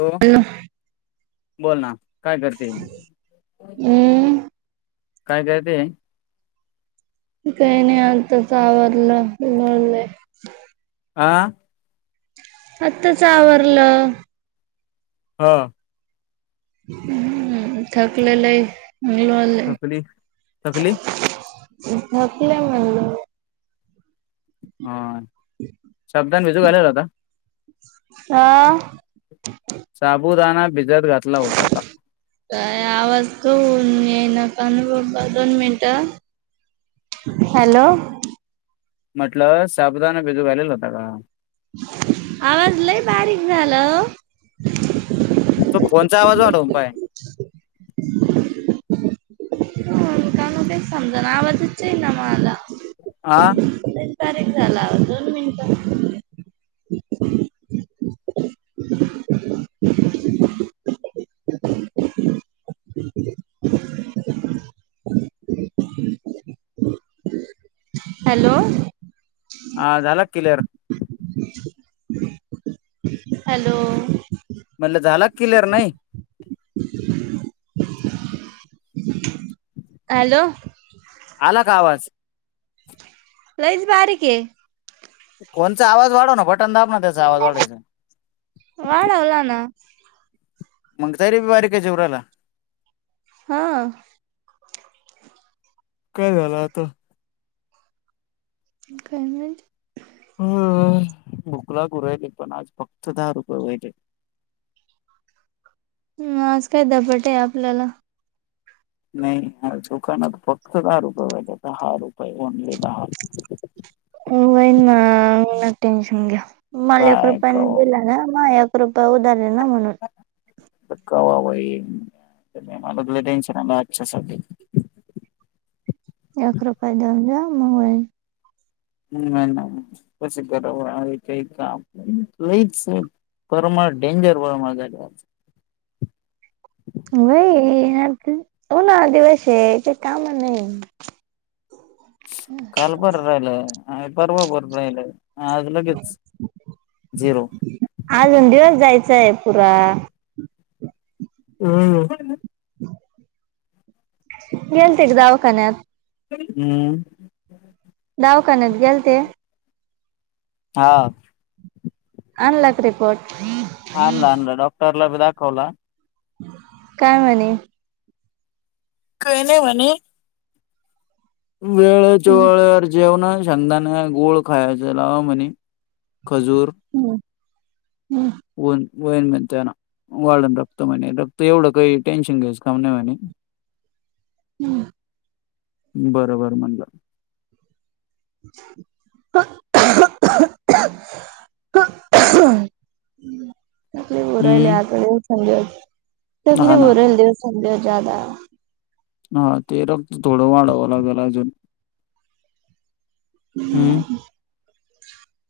हो बोल ना काय करते हम्म काय करते. काही नाही आता आवरल [inaudible] हा आत्ताच आवरलं. हो हम् थकलेय लई. [unintelligible] थकली थकली थकलेय म्हणलं. हा शब्धान बिजू घलेलाआता. हा साबुदना. काय आवाज क होन का दोन मिनट हॅलो! म्हटलं साबुदाणा बिजू घालेला होता का? आवाज लय बारीक झाला. तो फोनचा आवाज वाढव काय. का काय समज ना आवाजच ना मला. आह क झाला दोन मिनिट [unintelligible] हॅलो! हा झाला क्लिअर. हॅलो! म्हणलं झाला क्लिअर नई. [unintelligible] हॅलो! आला का आवाज. लईच बाारीक के. कोणचा आवाज वाढो ना बटन दाब ना त्याचा आवाज वाढेचे वाढवला ना मंग तारी बी बारीक आहे जेवराला हा काय झालं आता काय म्हज ह भुकला गरायले पण आज फक्त दहा रुपये वयले ह आज काय दपट आहे आपल्याला नाही दुकानात फक्त दहा रुपये वाट दहा रुपये ओनली दहाये ई ना टेन्शन घ्या मलया काय कृप दिला ना माया उ ह वा माला टेनशन अ एकख रुपय दऊ जा मगय नाही नाही प गरा काही काम लईच परमाळ डेंजर वरमाळ झा वई आ होना दिवस ते काम नाही कालपड राहिल अ परर्वाप राहिल झिरो आजून दिवस जायच सयपुरा हम्म गलते एक जावकाानत हम्म दावकानात गेल ते हा अनलक रिपोर्ट आणला आणलं डॉक्टरला बी दाखवला काय म्हणे काय नाही म्हणे वेळेच्या वेळेवर जेवणं, शेंगदाणे गुळ खायच लावा म्हणे. खजूर, उन वयण म्हणे ते. वाढण रक्त म्हणे, रक्त एवढं काही टेन्शन घ्यायचं काम नाही म्हणे. [inaudible] बरोबर म्हणलं. [unintelligible] तकलीफ होऊ राहिली हम्म आता दिवसां दिवस. हा तकलीफ ना होऊ राहिली दिवसां दिवस जादा. हा ते रक्त थोडं वाढावं लागेला अजून. हं?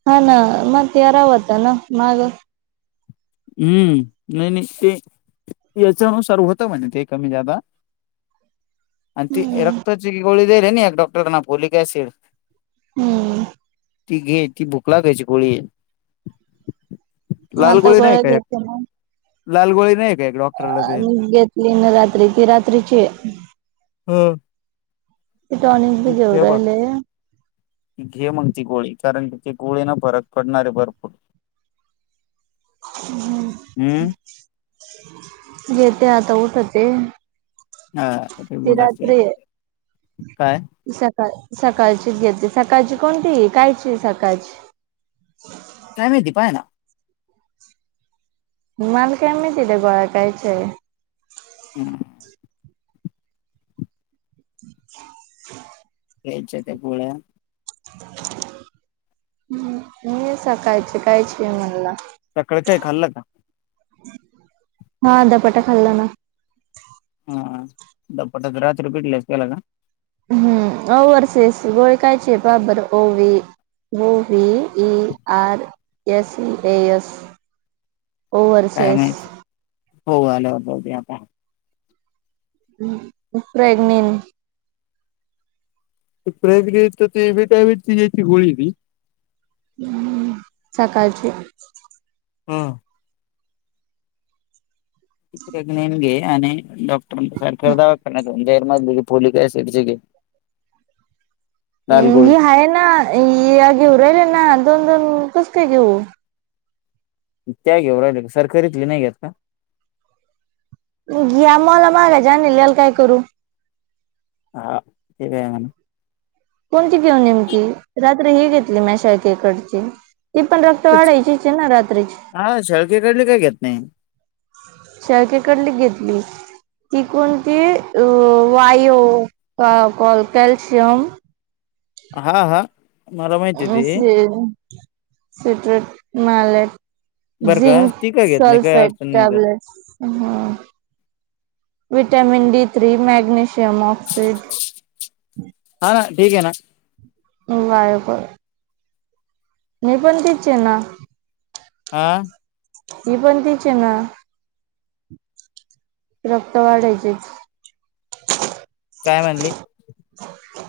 हा ना मा तेरा व्हता ना, माग. हं. नाही नाही ते यचाणुसारू होतं म्हणे ते कमी जादा. आणि ते रक्तची गोळी देयेल ये ना एक डॉक्टरनी फॉलिक एसिड. हं. ती घे. ती भुक लागायची गोळी ये. लाल आता गोळी नाही गोळ्या का एक घेते ना. लाल गोळी नाही क घेतली ना रात्री. ती रात्रीची ये. हा. टॉनिक बी घेऊ राहिले. घे मग ती गोळी. कारण की ते गोळीनी फरक पडणारे भरपूर. हम्म [unintelligible] घेते आता. उठते हा ति रेग्युलर रात्री ये. काय हि स सळ सकाळचीच घेते सकाळची कोणती ही? कायची सकाळची? कायमाहिती? पाय ना. मला काय मायती त्या गोळ्या कायच्या ये? [unintelligible] [inaudible] घ्यायच्या त्या गोळ्या, हं, हि सकाळची कायची ये म्हणल? सकाळी काही खाल्लं का? हा, धपाटा खाल्ला ना. हा, धपाटा का रात्रीच्या पिठल्याचा केला का? हं. ओवर्हसीस गोळी कायची पहा बर. ओ V O V E R S E S. काय ओव्हर्सेस, माहित हो, आल्यावर पाहू ते आता. हं, प्रेगनेन ती प्रेग्नेन चे ती व्हिट्यामिनची ह्याची गोळी आहे ती. हं, सकाळची हं. प्रेगणेन घे आणि डॉक्टरांना सरकारी दवाखान्यात तून देयल फॉलीक ऍसिड ची घे. अं, लाल ही गोळी आहे ना. हि घेऊ राहिले ना. दोन दोन कस काय घेऊ? त्या घेऊ राहिली का? सरकारीतली नाही घेत ना? ह्या मोलामहागच्या आणलेल्या याला काय करू? [unintelligible] कोणती घेऊ नेमकी रात्र हि घेतली मा शाळकेकडची ती पण रक्त वाढायचीच ना रात्रीची हा शेळकेकडली काय घेत नाही शाळकेकडली घेतली ती कोणती अ वायू क कोल कॅल्शियम हा हा मला माहिती ते [unintelligible] बरं का झिंक ती काय घेत नाही काही सलफेट अडचण नाही त्याला टॅब्लेटस हं vitamin D three magnesium oxide हा ना ठीक हे ना बायबर मी पण तीच हे ना. हं हि पण तीच हे ना? रक्त वाढायचीच काय म्हणली?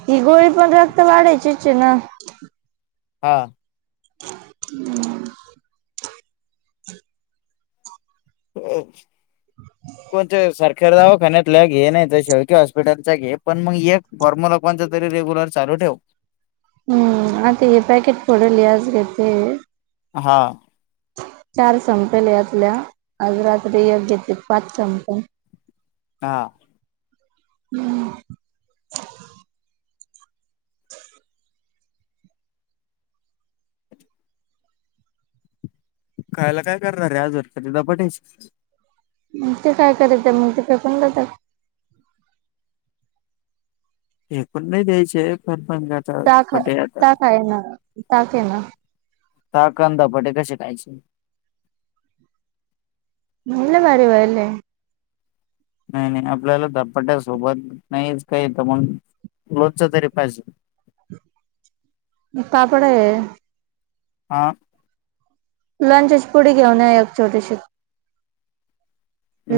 ही गोळी पण रक्त वाढायचीच हे ना हा [unintelligible] खर दवाखान्यातल्या घे नाही तर शेळककी हॉस्पिटल घे पण मग एक फॉर्म ल कोंचा तरी रेग्युलर चालू ठेव. [unintelligible] हम्म आता हे पॅकेट पडली याज घेत हा चार स ल्यातल्या आज रात्री एक घेते पाच चमचा हा हम [unintelligible] खायला काय करणारे आज झडपटीत धपाटे च मग ते काय करायचं मग ते फेकून द्यायचं फेकून नाही द्यायचे पण पण आता ताक- धपाटे आता ताक आहे ना ताकये ना ताक आण धपाटे कसे खायचे [unintelligible] नाही नाही आपल्याला धपट्या सोबत नाहीच काही तर मग लोणचं तरी पाहिजे पापड हाय हा लोणच्याची पुडी घेवून या एक छोटीशी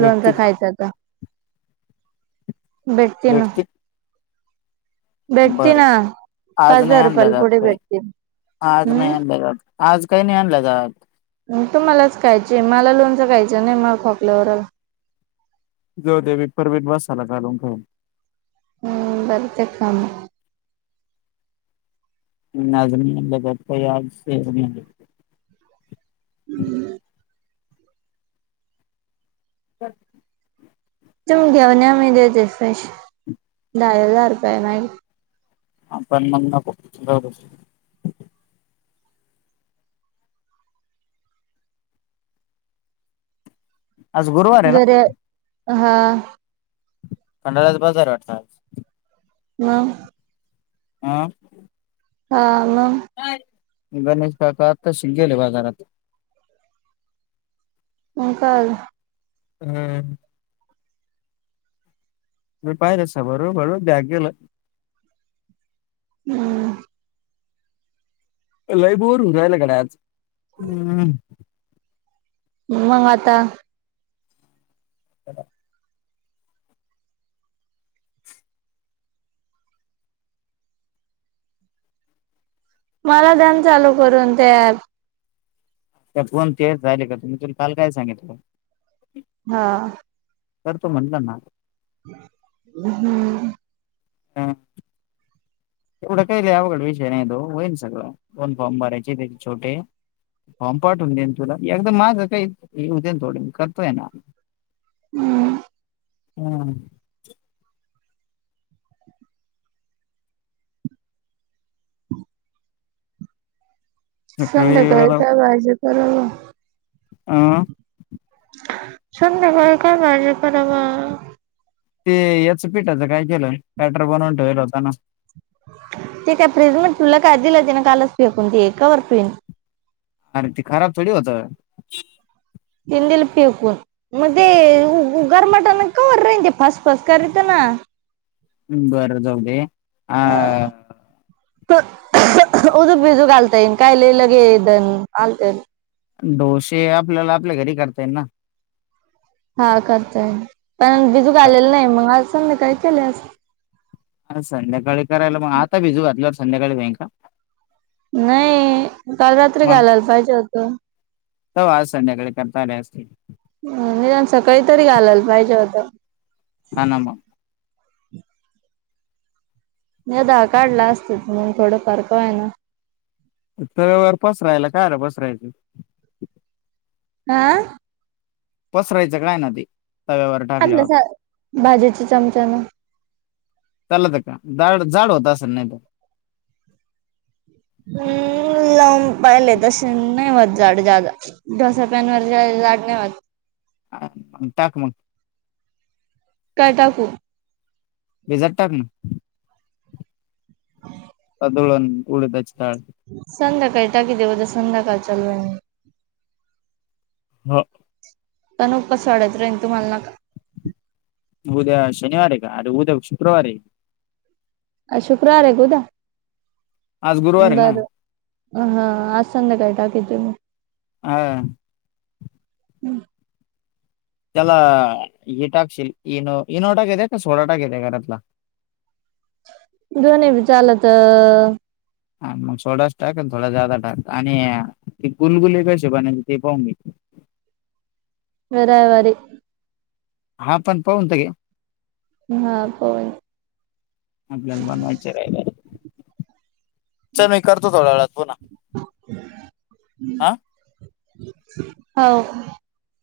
लोणचं का खायचं आता भेटतीन भेटती बरं आज पाच नाही हजार आणलं रुपयाला ज आप पुढे काही भेटतील आज नाही हम्म आणले आज काही नाही आणलं जा तू मलाच खायचीय मला लोणचं खायच नाही मला खोकल्यावर जो देवी परवीत वासाला घालून ठे हम् बरत का आम [unintelligible] हम्म ब तुम्ही घेऊन या मी देते फ्रेश दहा हजार रुपये नाहीहि आपण मग नको नको आज गुरुवार आहे ना घरी हा खंडाळा्याचा बाजार हाय वाटतं आज मग हम हा मग गणेश काका आताच गेले बाजारात [unintelligible] हम् म पाहि रसा बरं बर बॅग गेलं हम् लय बोर होवून राहिलं गड्या आज रालाकडे आज हम् मग आता ह मला द्यान चालू करून ते ऍप त्या फण ते झाले का तुम्ी तुला काल काय सांगित हा कर तू म्हणलं ना हम्म हा एवढं काही ल अवघड विषय नाही तो होईन सगळं दोन फॉर्म भरायचेत एक छोटे फॉर्म पाठवून देईन तुला एकदा माझं काही येऊ दे ना थोडे मी करतोय ना हम् हम्म सकाळी संध्याकाळी काय भाजी करणार आ संध्याकाळी काय भाजी कराव ते याचं पीठ आता काय केलंय बॅटर बनवून ठेवल होता ना ते काय प्रेग्नंट तुला काय दिल कालच फिकून ते एकावर पिन अरे ती खराब थोडी होत हमू मी दिलं पकून मग ते उगर मट ना कावरर रहिज फस फस करत ना हा हम बर जाऊदे आ उडिद भिजवून घालता येईन काय लगे न डोसे आपल्याला आपल्या घरी करताय ना हा करतय पण भिजून मग आलेलं नाही मग अआज संध्याकाळी केले असत संध्याकाळी करायला मग आता भिजू घातल्यावर संध्याकाळी काय का नाही काल रात्री मग घालायला पाहिजे होत तवा आज संध्याकाळी करता असते सकाळी तरी घालायला पाहिजे होत हा ना मग नाही काढला असत म्हूनन थोडं फार आहे ना तर पसरायला काय र पसरायचं आह पसरायचं काय ना ते तव्यावर टाकल्यावर आपल्या भाजीच्या चमच्याने चला तर का जाड होता असं नाही तर हम् पाहिले तसे नाही होत जाड ढोसा पॅन वर जाड नाही होत अ टाक मग काय टाकू भिजत टाक ना ह दुळून आणुन उडदाची डाळ संध्याकाळी टाकी ते उद्या संध्याकाळच्यायल हा कसं वाढत राहीन तुम्हाला ना उद्या शनिवार आहे का अरे उद्या शुक्रवार आहे काय शुक्रवार आहे का उद्या आज गुरुवार आहे ना बर हा आज संध्याकाळी टाकीन मी तुला हा हम्म त्याला हे टाकशिल इनो नाही टाकायचा सोडा टाकायचा घरातला [unintelligible] दोन चालत हा मग सोडाचं टाक आणि थोडा जादा टाक आणि इक्वल होईल त्या हिशेबाने ते पाहून घे [unintelligible] मी रविवारी हा पण पाहून ते हा पवन आपल्याला बनवायचं राहिलं चल मी करतो थोड्या वेळात. पुन्हा हा हो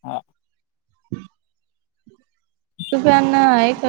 हा [unintelligible] तुपी आता एक